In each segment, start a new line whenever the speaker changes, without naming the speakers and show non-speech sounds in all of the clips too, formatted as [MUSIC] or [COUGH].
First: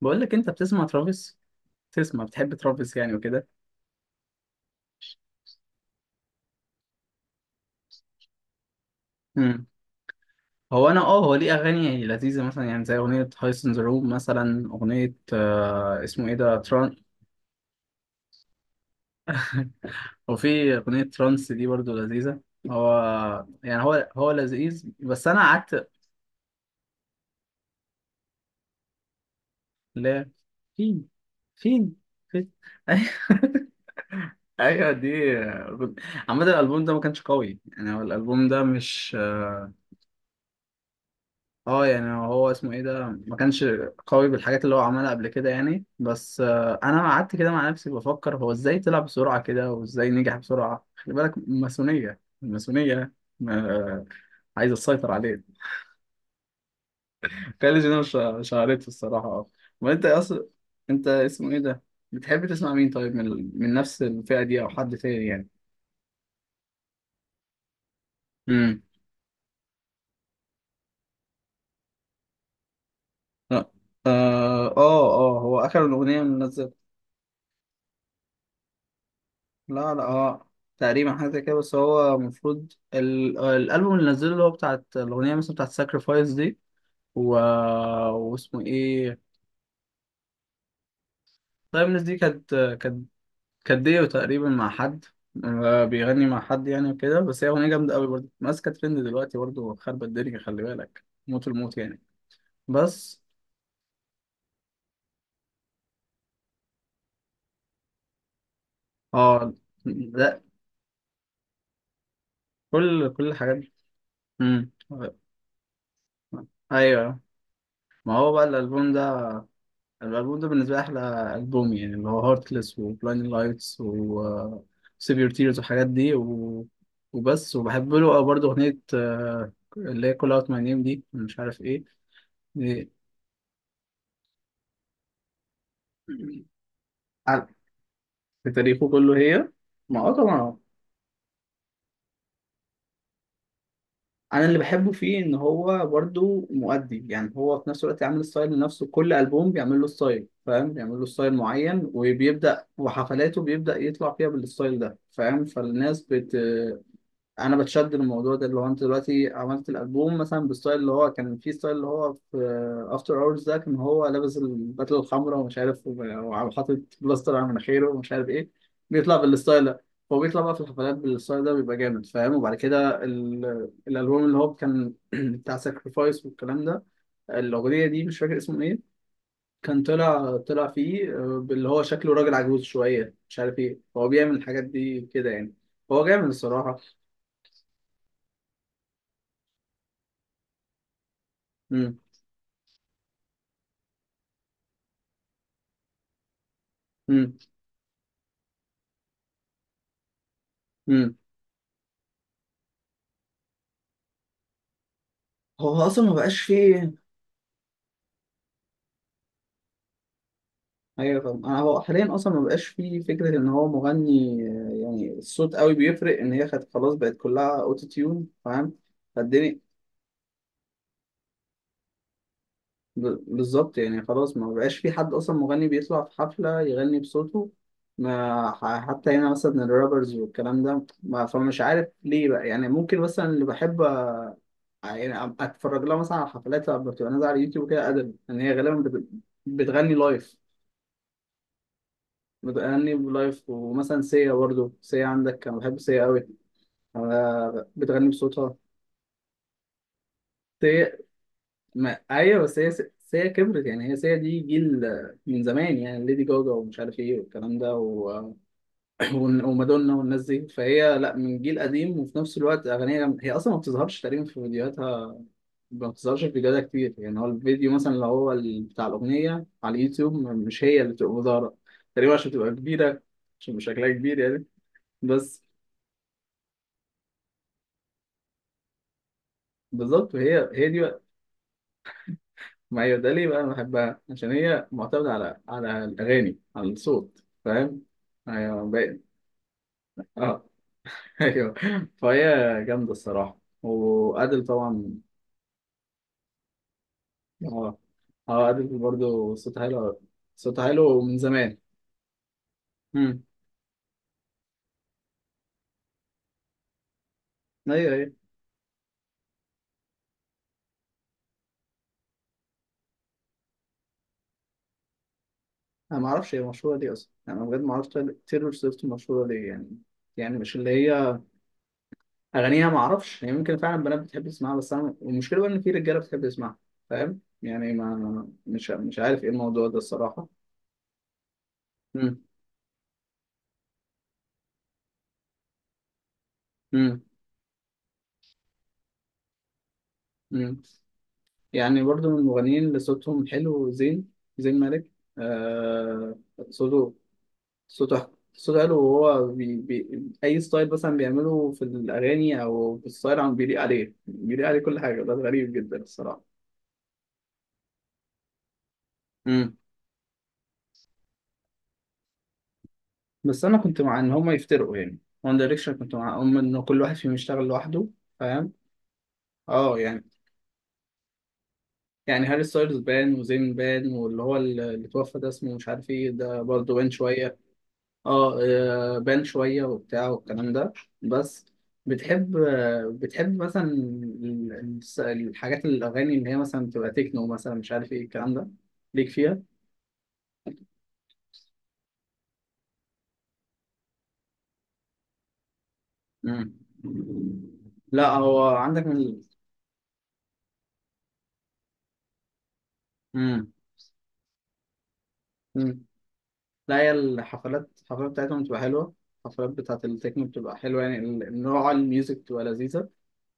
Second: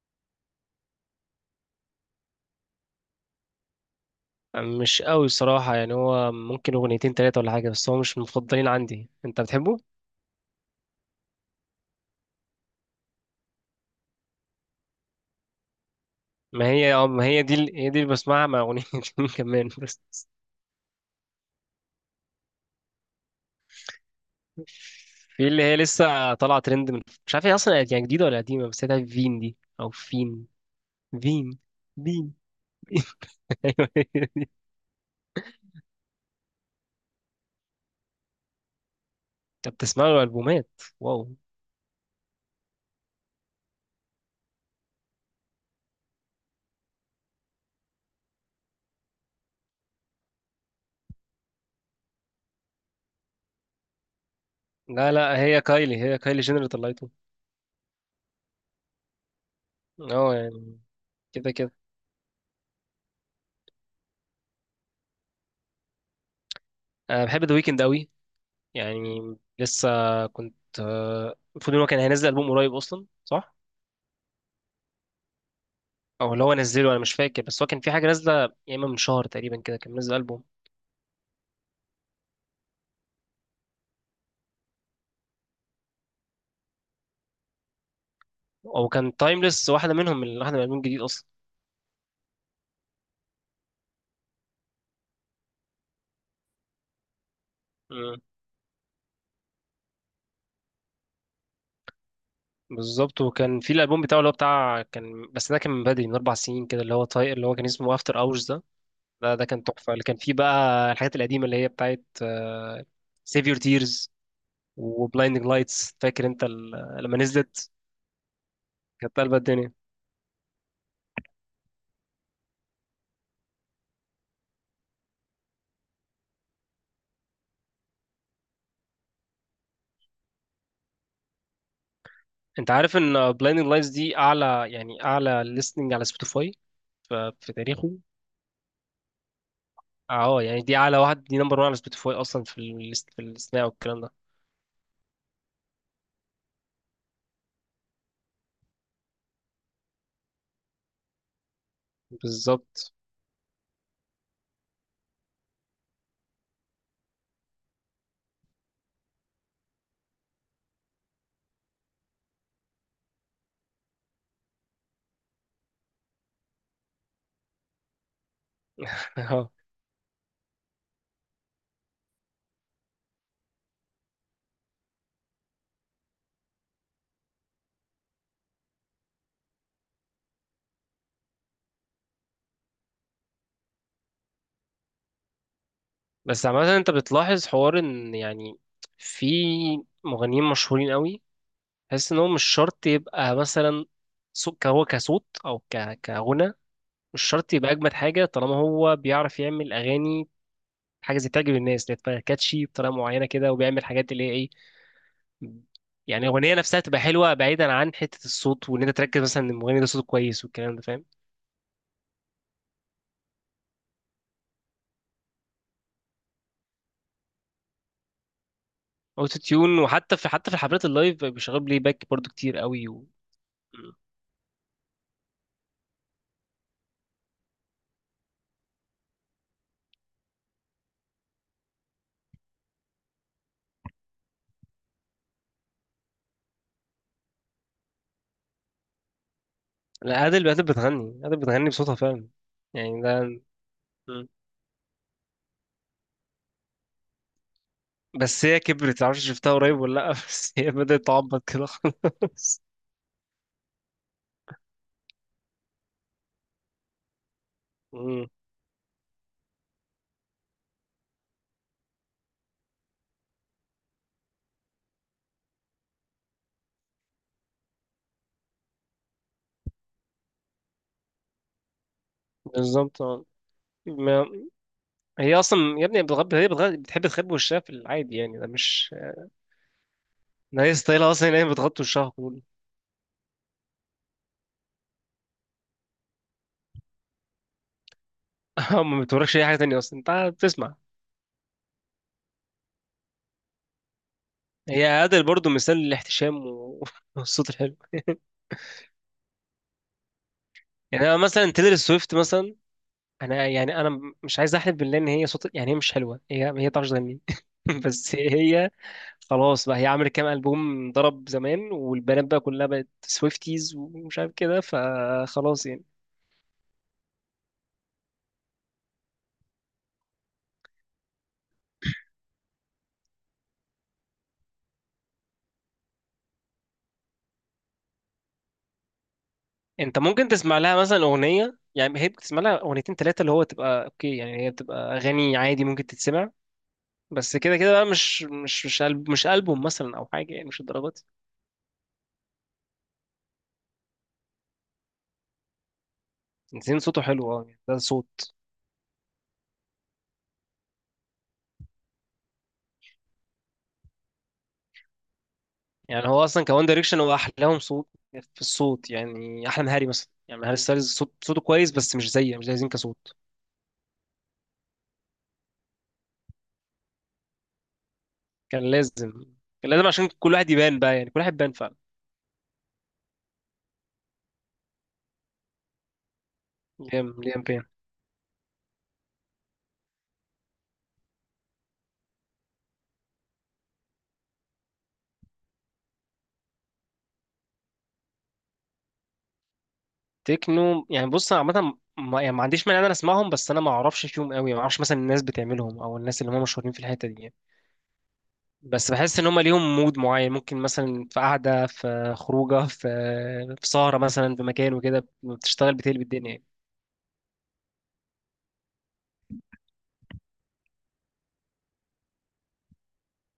بقول لك انت بتسمع ترافيس، تسمع بتحب ترافيس يعني وكده.
مش قوي الصراحة، يعني هو ممكن أغنيتين تلاتة ولا حاجة، بس هو مش من المفضلين عندي. أنت
امم
بتحبه؟
هو، انا اه هو ليه اغاني لذيذه مثلا، يعني زي اغنيه هايس ان ذا روم، مثلا اغنيه اسمه ايه ده،
ما هي
تران.
اه ما هي دي ال- هي دي اللي بسمعها مع أغنيتين [LAUGHS] كمان بس.
وفي اغنيه ترانس دي برضو لذيذه. هو يعني هو لذيذ، بس انا
في اللي هي
قعدت.
لسه طالعة ترند من، مش عارف هي أصلا يعني جديدة ولا قديمة، بس هي فين دي أو
لا،
فين
فين،
فين
فين،
فين؟
فين.
[LAUGHS]
[LAUGHS]
أيوة.
ايوه دي. عامة الألبوم ده ما كانش قوي يعني، هو الألبوم ده مش
أنت بتسمع له ألبومات؟ واو.
اه يعني، هو اسمه ايه ده، ما كانش قوي بالحاجات اللي هو عملها قبل كده يعني. بس انا قعدت كده مع نفسي بفكر هو ازاي طلع بسرعة كده، وازاي نجح بسرعة. خلي بالك ماسونية، الماسونية آه، عايزة تسيطر
لا لا،
عليك.
هي كايلي جينر اللي طلعته.
[LAUGHS] كاليج، انا مش عارف الصراحة، اه. وانت
اه
اصلا،
يعني،
انت اسمه
كده
ايه
كده.
ده، بتحب تسمع مين طيب، من من نفس الفئة دي، او حد تاني يعني؟
أنا بحب ذا ويكند أوي،
امم،
يعني لسه كنت آه، المفروض ان هو كان هينزل ألبوم قريب اصلا، صح؟
اه، اه، هو اخر الاغنية
او اللي هو
منزل.
نزله انا مش فاكر، بس هو كان في حاجه نازله يا اما من شهر تقريبا كده كان
لا لا
منزل ألبوم،
اه، تقريبا حاجه زي كده. بس هو المفروض الالبوم اللي نزله، اللي هو بتاعت الاغنيه مثلا، بتاعت ساكرفايس دي. و... واسمه
او كان
ايه؟
تايمليس واحده منهم، من واحده من الألبوم الجديد اصلا.
طيب الناس دي كانت كانت ديو تقريبا مع حد، بيغني مع حد يعني وكده. بس هي اغنيه جامده قوي
مم.
برضه، ماسكه ترند دلوقتي برضه، خربت الدنيا، خلي بالك موت، الموت يعني.
بالظبط.
بس
وكان في الألبوم بتاعه اللي هو بتاع كان، بس ده كان من بدري، من أربع سنين كده، اللي هو طاي... اللي هو كان اسمه افتر اورز ده. ده
اه.
كان تحفه، اللي كان فيه
لا،
بقى الحاجات القديمه اللي هي بتاعت
كل
سيف
الحاجات
يور
دي.
تيرز
امم،
وبلايندنج لايتس، فاكر انت ال- لما
ايوه.
نزلت
ما هو بقى الالبوم
كانت
ده،
قلبة الدنيا.
الالبوم ده بالنسبه لي احلى البوم يعني، اللي هو هارتلess وبلايند لايتس و سيفير تيرز والحاجات دي وبس. وبحب له أوي برضه اغنيه اللي هي كول اوت ماي نيم دي، مش عارف ايه
انت
دي.
عارف ان بلايندنج لايتس دي اعلى يعني اعلى ليستنج على
[CLEARS THROAT]
سبوتيفاي ف-
عن-
في تاريخه؟
في تاريخه كله هي. ما اه
اه
طبعا.
يعني دي اعلى واحد، دي نمبر 1 على سبوتيفاي اصلا في الليست، في الاستماع والكلام ده.
انا اللي بحبه فيه ان هو برضه مؤدي. يعني هو في نفس الوقت عامل ستايل لنفسه، كل البوم بيعمل له ستايل فاهم، بيعمل له ستايل معين، وبيبدا
بالظبط.
وحفلاته بيبدا يطلع فيها بالستايل ده فاهم. فالناس انا بتشد الموضوع ده، اللي هو انت دلوقتي عملت الالبوم مثلا بستايل، اللي هو كان في ستايل، اللي هو في افتر اورز ده، كان هو لابس البدله الحمراء ومش عارف حاطط بلاستر على مناخيره ومش عارف ايه. بيطلع
[LAUGHS] اه.
بالستايل ده. هو بيطلع بقى في الحفلات بالستايل ده بيبقى جامد فاهم. وبعد كده الالبوم اللي هو كان [CLEARS THROAT] بتاع ساكرفايس والكلام ده، الاغنيه دي مش فاكر اسمه ايه، كان طلع فيه اللي هو شكله راجل عجوز شويه، مش عارف ايه، هو بيعمل الحاجات دي كده يعني. هو جامد
بس
الصراحه.
عامه انت بتلاحظ حوار ان يعني في مغنيين مشهورين قوي،
امم.
تحس ان هو مش شرط يبقى مثلا صوت، هو كصوت او ك... كغنى مش
امم.
شرط يبقى اجمد حاجه، طالما هو بيعرف يعمل اغاني
امم.
حاجه زي تعجب الناس، اللي هي تبقى كاتشي بطريقه معينه كده، وبيعمل حاجات اللي هي إيه،
هو اصلا ما
يعني
بقاش
الاغنيه نفسها
فيه.
تبقى حلوه بعيدا عن حته الصوت، وان انت تركز مثلا ان المغني ده صوته كويس والكلام ده، فاهم؟
ايوه فاهم. انا هو حاليا اصلا ما بقاش فيه فكره ان هو مغني يعني الصوت قوي بيفرق، ان هي خد خلاص بقت كلها اوتو تيون فاهم.
اوتو
فالدنيا
تيون. وحتى في الحفلات اللايف بقى بيشغلوا بلاي باك برضو كتير قوي و...
بالظبط
مم.
يعني. خلاص ما بقاش في حد اصلا مغني بيطلع في حفله يغني بصوته. ما ح- حتى هنا مثلا الرابرز والكلام ده، ما، فمش عارف ليه بقى يعني. ممكن مثلا اللي بحب يعني اتفرج لها مثلا على حفلات بتبقى نازله على اليوتيوب كده، ادب ان هي غالبا بتغني
لا،
لايف،
ادل، ادل بتغني بصوتها فعلا،
بتغني
يعني ده.
بلايف. ومثلا
مم.
سيا برضو، سيا عندك، انا بحب سيا قوي. انا بتغني
بس
بصوتها.
هي كبرت، معرفش شفتها قريب ولا لا، [LAUGHS] بس هي
سيا.
بدات تعبط كده
ما... ايوه. بس
خلاص.
هي سيا، سيا كبرت يعني، هي سيا دي جيل من زمان. يعني ليدي جوجا ومش عارف ايه والكلام ده
مم.
[CLEARS THROAT] ومادونا والناس دي، فهي لا من جيل قديم وفي نفس الوقت اغانيها جامدة. هي اصلا ما بتظهرش تقريبا في فيديوهاتها، ما بتظهرش في فيديوهاتها كتير. يعني هو الفيديو مثلا، اللي هو بتاع الاغنيه على اليوتيوب، مش هي اللي بتبقى ظاهره تقريبا، عشان تبقى كبيره،
بالظبط، اه.
عشان شكلها كبير
ما
يعني.
هي
بس
اصلا يا ابني بتغب... هي بتغ... بتحب تخبي وشها في العادي، يعني ده مش،
بالظبط. وهي
ده
هي
هي
دي بقى،
ستايلها اصلا ان هي بتغطي وشها كله.
ما هي ده ليه بقى انا بحبها، عشان هي معتمده على على الاغاني، على الصوت، فاهم؟ ايوه
[LAUGHS] ما
باين.
بتوريكش اي حاجه تانية اصلا، انت
اه. [LAUGHS]
بتسمع.
ايوه. فهي جامده الصراحه، وادل
هي
طبعا.
عادل برضو مثال للاحتشام و- [LAUGHS] والصوت الحلو.
اه. اه، ادل برضه صوتها حلو، صوتها حلو
يعني انا
من
مثلا
زمان.
تيلر سويفت مثلا،
امم،
انا يعني انا مش عايز احلف بالله ان هي صوت، يعني هي مش حلوه، هي ما بتعرفش تغني. [LAUGHS]
ايوه، ايوه.
بس هي خلاص بقى، هي عملت كام البوم ضرب زمان والبنات بقى كلها بقت سويفتيز ومش عارف كده، فخلاص يعني.
انا ما اعرفش هي مشهوره ليه اصلا، يعني انا بجد ما اعرفش تايلور سويفت مشهوره ليه يعني. يعني مش اللي هي اغانيها، ما اعرفش يعني. ممكن فعلا بنات بتحب تسمعها، بس انا المشكله بقى ان في رجاله بتحب تسمعها فاهم. يعني ما مش عارف ايه الموضوع ده
انت
الصراحه.
ممكن تسمع لها مثلا اغنيه، يعني هي
امم.
بتسمع لها اغنيتين ثلاثه اللي هو تبقى اوكي، يعني هي بتبقى اغاني عادي ممكن تتسمع،
امم.
بس كده كده بقى مش ألب- مش البوم مثلا او حاجه، يعني مش
امم.
الدرجات.
يعني برضو من المغنيين اللي صوتهم حلو زين، زين مالك. آه
زين
صوته،
صوته حلو، اه يعني ده
صوته
صوت.
صوته حلو. وهو بي اي ستايل مثلا بيعمله في الاغاني، او في الستايل عم بيليق عليه، بيليق عليه كل حاجه. ده غريب جدا
يعني
الصراحه.
هو اصلا كوان دايركشن هو احلاهم صوت، في الصوت يعني احلى من هاري مثلا، يعني هاري ستايلز صوت صوته كويس بس مش زي مش زي زين كصوت.
بس انا كنت مع ان هما يفترقوا يعني، وان دايركشن كنت معاهم ان كل واحد فيهم يشتغل لوحده فاهم.
كان لازم، كان
اه
لازم
يعني،
عشان كل واحد يبان بقى، يعني كل واحد يبان فعلا.
يعني هاري ستايلز بان، وزين بان، واللي هو اللي توفى ده اسمه مش عارف ايه ده برضه بان
ليام،
شويه.
ليام بيان.
اه بان شويه وبتاع والكلام ده. بس بتحب بتحب مثلا الحاجات، الاغاني اللي هي مثلا بتبقى تكنو مثلا، مش عارف ايه الكلام ده، ليك فيها؟
تكنو يعني، بص انا عامه ما يعني ما عنديش مانع ان انا اسمعهم، بس انا ما اعرفش فيهم قوي، ما اعرفش مثلا الناس بتعملهم او الناس اللي هم
مم.
مشهورين في الحته دي يعني.
لا هو عندك
بس
من.
بحس ان هم ليهم مود معين، ممكن مثلا في قعده، في خروجه، في
مم.
في سهره مثلا في مكان وكده بتشتغل
مم.
بتقلب الدنيا يعني.
لا، هي الحفلات، الحفلات بتاعتهم بتبقى حلوة. الحفلات بتاعت التكنو بتبقى حلوة يعني، نوع الميوزك بتبقى لذيذة.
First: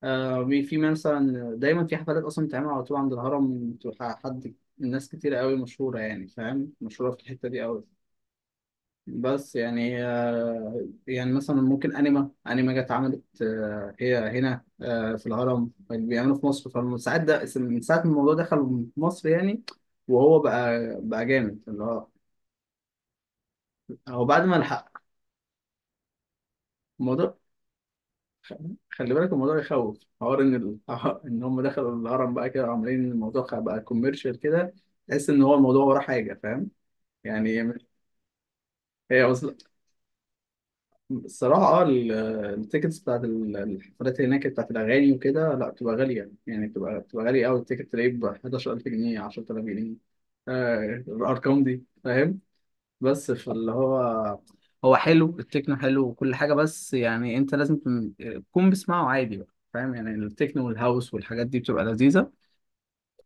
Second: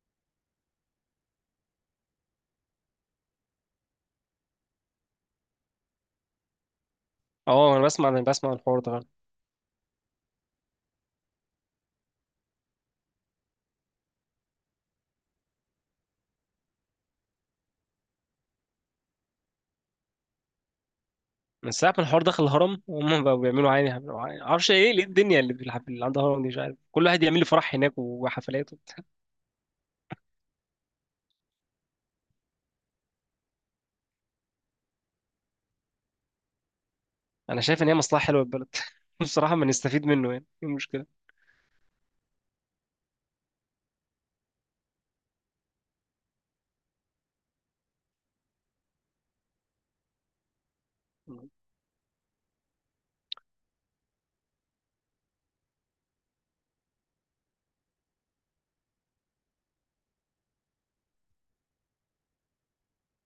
آه في مثلا دايما في حفلات أصلا بتتعمل على طول عند الهرم، بتبقى حد ناس كتيرة قوي مشهورة يعني فاهم، مشهورة في الحتة دي
اه،
قوي.
انا بسمع الحوار ده فعلا.
بس يعني يعني مثلا ممكن أنيما جت عملت هي هنا في الهرم بيعملوا في مصر. فمن ساعة ده، من ساعة ما الموضوع دخل مصر يعني، وهو بقى جامد
من
اللي
ساعة ما
هو.
الحوار دخل الهرم هم بقوا بيعملوا عادي، بيعملوا
هو
عادي،
بعد ما
معرفش ايه
الحق
ليه الدنيا، اللي في الحفل اللي عندها هرم دي مش عارف، كل واحد
الموضوع.
يعمل لي فرح هناك وحفلات وبتاع.
خلي بالك الموضوع يخوف. حوار ان [LAUGHS] ان هم دخلوا الهرم بقى كده، عاملين الموضوع بقى كوميرشال كده. تحس ان هو الموضوع وراه حاجه فاهم.
انا
يعني
شايف ان هي مصلحة حلوة للبلد. [LAUGHS]
هي
بصراحة، ما نستفيد منه، يعني ايه المشكلة؟
الصراحه اه التيكتس بتاعت الحفلات هناك بتاعت الاغاني وكده، لا بتبقى غاليه يعني، بتبقى غاليه قوي. التيكت تلاقيه ب 11,000 جنيه، 10,000 جنيه، الارقام دي فاهم. بس فاللي هو هو حلو التكنو، حلو وكل حاجة. بس يعني انت لازم تكون، تكون بتسمعه عادي بقى فاهم. يعني التكنو والهاوس والحاجات دي بتبقى لذيذة،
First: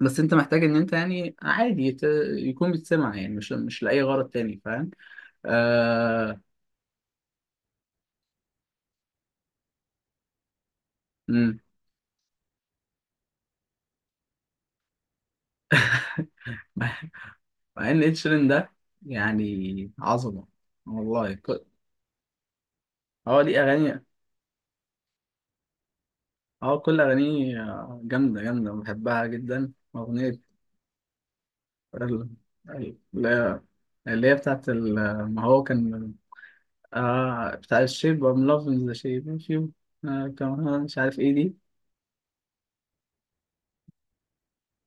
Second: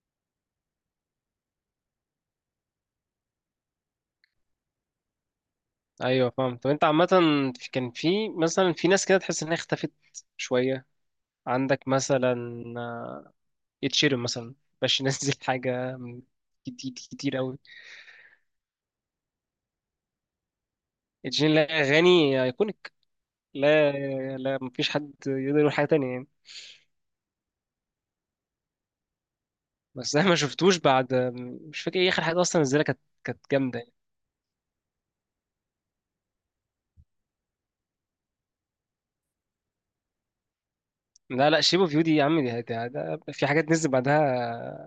بس انت محتاج ان انت يعني عادي يكون بتسمع يعني، مش لأي غرض تاني فاهم.
ايوه
آه...
فاهم. طب انت عامة كان في مثلا في ناس كده تحس انها اختفت شوية.
مم.
عندك مثلا اتشيرم مثلا، باش ينزل [LAUGHS] حاجة من كتير كتير قوي.
مع ان اتشيرين ده يعني عظمة والله.
اتشيرم لا، اغاني ايكونيك،
هو ليه
لا
اغاني.
لا، مفيش حد يقدر يقول حاجة تانية يعني.
اه كل اغانيه جامدة، جامدة بحبها جدا.
بس احنا ما
اغنية
شفتوش بعد، مش فاكر ايه اخر
ال-
حاجه اصلا نزلها، كانت كانت
ال-
جامده يعني.
اللي هي بتاعت ما هو كان بتاع الشيب، ام لافينج ذا شيب فيو كمان، مش عارف ايه
لا
دي.
لا، شيب اوف يو دي يا عم، دي دي- ده في حاجات نزل بعدها.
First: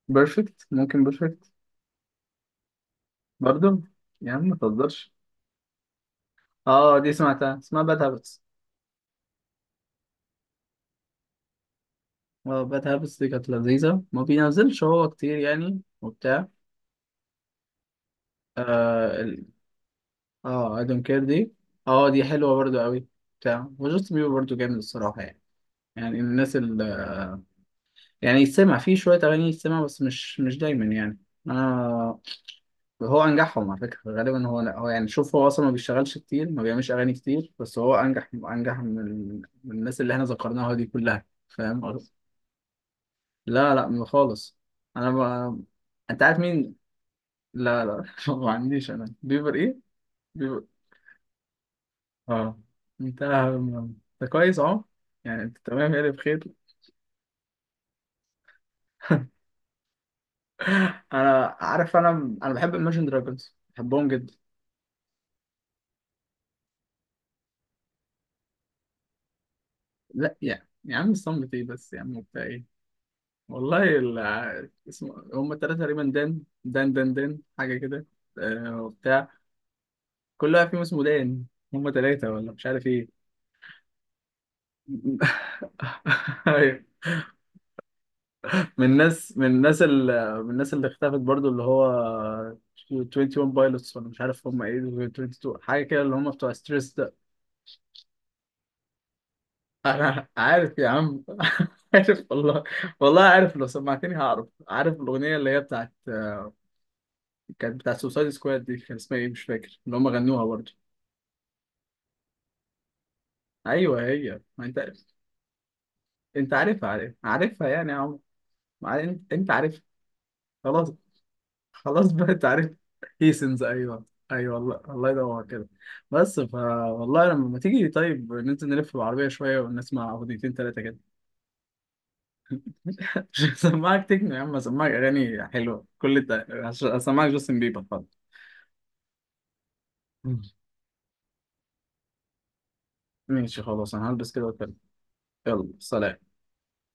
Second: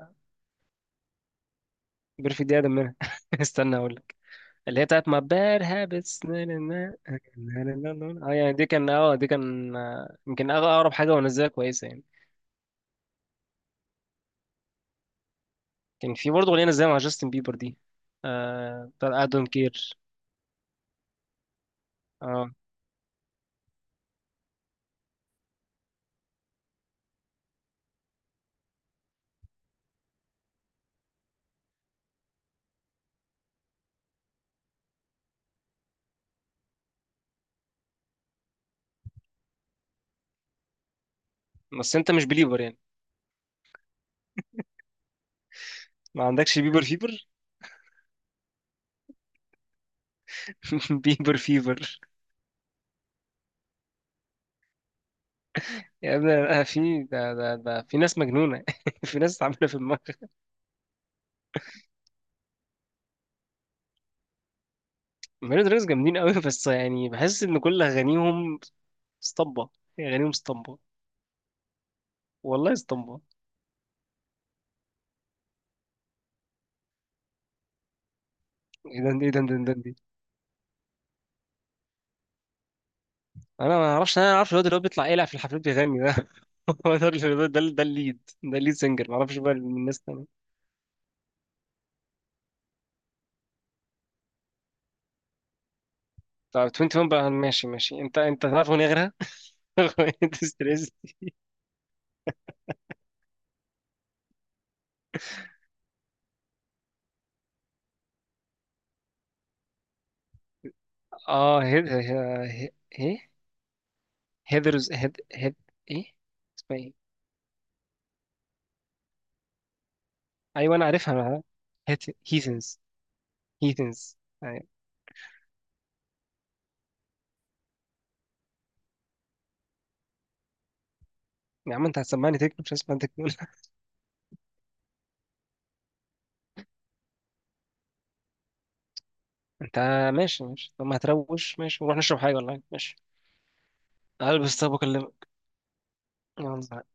بيرفكت، ممكن بيرفكت
بيرفكت؟ دي اقدم منها. [LAUGHS] استنى
برضو.
اقول لك.
يا عم ما
اللي هي بتاعت
تهزرش.
ما باد هابتس، اه.
اه دي سمعتها، اسمها باد هابتس.
يعني دي كان، اه دي كان آه، يمكن أغ- اقرب حاجه ونزلها كويسه يعني.
اه باد هابتس دي كانت لذيذة. ما بينزلش هو كتير يعني
كان في
وبتاع.
برضه اغنيه نزلها مع جاستن بيبر دي، آه
اه
بتاعت I don't care.
اه اي دونت كير دي، اه دي
اه.
حلوة برضو قوي. بتاع وجاست بيبر برضو جامد الصراحة يعني. يعني الناس ال، يعني يتسمع فيه شوية أغاني، يتسمع، بس مش مش دايما يعني. أنا، هو انجحهم على فكره غالبا، هو هو يعني. شوف هو اصلا ما بيشتغلش كتير، ما بيعملش اغاني كتير، بس هو انجح، انجح من من الناس اللي احنا ذكرناها دي كلها فاهم
بس انت
قصدي؟
مش بليبر يعني،
لا لا ما خالص. انا ما... انت
ما
عارف
عندكش
مين.
بيبر فيبر؟
لا لا [LAUGHS] ما عنديش انا بيبر ايه، بيبر.
[LAUGHS] بيبر فيبر.
اه انت، انت كويس اهو، يعني انت تمام يعني
يا ابني
بخير.
أنا،
[LAUGHS]
في ده في ناس مجنونة، [LAUGHS] في ناس عاملة في دماغها.
انا عارف، انا بحب Imagine Dragons، بحبهم جدا.
ميلو دراكس جامدين قوي، بس يعني بحس إن كل أغانيهم اسطمبة، يعني أغانيهم
لا يعني
اسطمبة.
يا عم صمت ايه بس يا عم وبتاع ايه.
والله اسطمبة.
والله اسمه هم التلاتة تقريبا دان، دان دان دان، حاجة كده. آه
إيه ده
وبتاع.
إيه ده إيه ده إيه ده دي.
كل واحد فيهم اسمه دان، هم تلاتة ولا مش عارف ايه.
أنا ما أعرفش، أنا أعرفش الواد اللي هو بيطلع
[LAUGHS]
يلعب في الحفلات بيغني ده.
أيوة.
[LAUGHS] هو ده اللي- ده الليد، ده الليد
من
سنجر، ما
الناس
أعرفش
من
بقى من
الناس
الناس التانية.
اللي من الناس اللي اختفت برضو، اللي هو 21 بايلوتس، ولا مش عارف هم ايه دول، 22 حاجة كده، اللي هم بتوع
طب
ستريس
21
ده.
بقى، ماشي ماشي، أنت تعرف أغنية غيرها؟
[LAUGHS]
[LAUGHS]
انا
أنت
عارف يا
ستريس.
عم. [LAUGHS] عارف والله، والله عارف. لو سمعتني هعرف، عارف الأغنية اللي هي بتاعت، كانت بتاعت سوسايد سكواد دي، كان اسمها ايه مش فاكر، اللي هم غنوها برضو.
آه هيد، هي- هي- إيه،
ايوه هي، ما انت
هيدرز، هيد هيد، إيه
انت
اسمها
عارفها،
إيه؟
عارف عارفها يعني يا عمر. ما انت انت عارف.
ايوه انا
خلاص،
عارفها انا.
خلاص بقى انت عارف.
هيثنز.
هيسنز، ايوه،
هيثنز
ايوه
يعني.
والله. الله يدور كده. بس فا والله لما تيجي طيب، ننزل نلف بالعربيه شويه، ونسمع اغنيتين ثلاثه كده.
يا عم انت هتسمعني تكنو، مش هسمع تكنو.
[LAUGHS] عشان
[LAUGHS]
اسمعك تكنو يا عم، اسمعك اغاني حلوه، كل ده عشان اسمعك جاستن بيبر خلاص.
انت ماشي ماشي، طب ما هتروش، ماشي ونروح نشرب حاجه، والله ماشي.
ماشي خلاص، انا هلبس كده
هلبس، طب
واتكلم.
واكلمك.
يلا سلام.
يلا.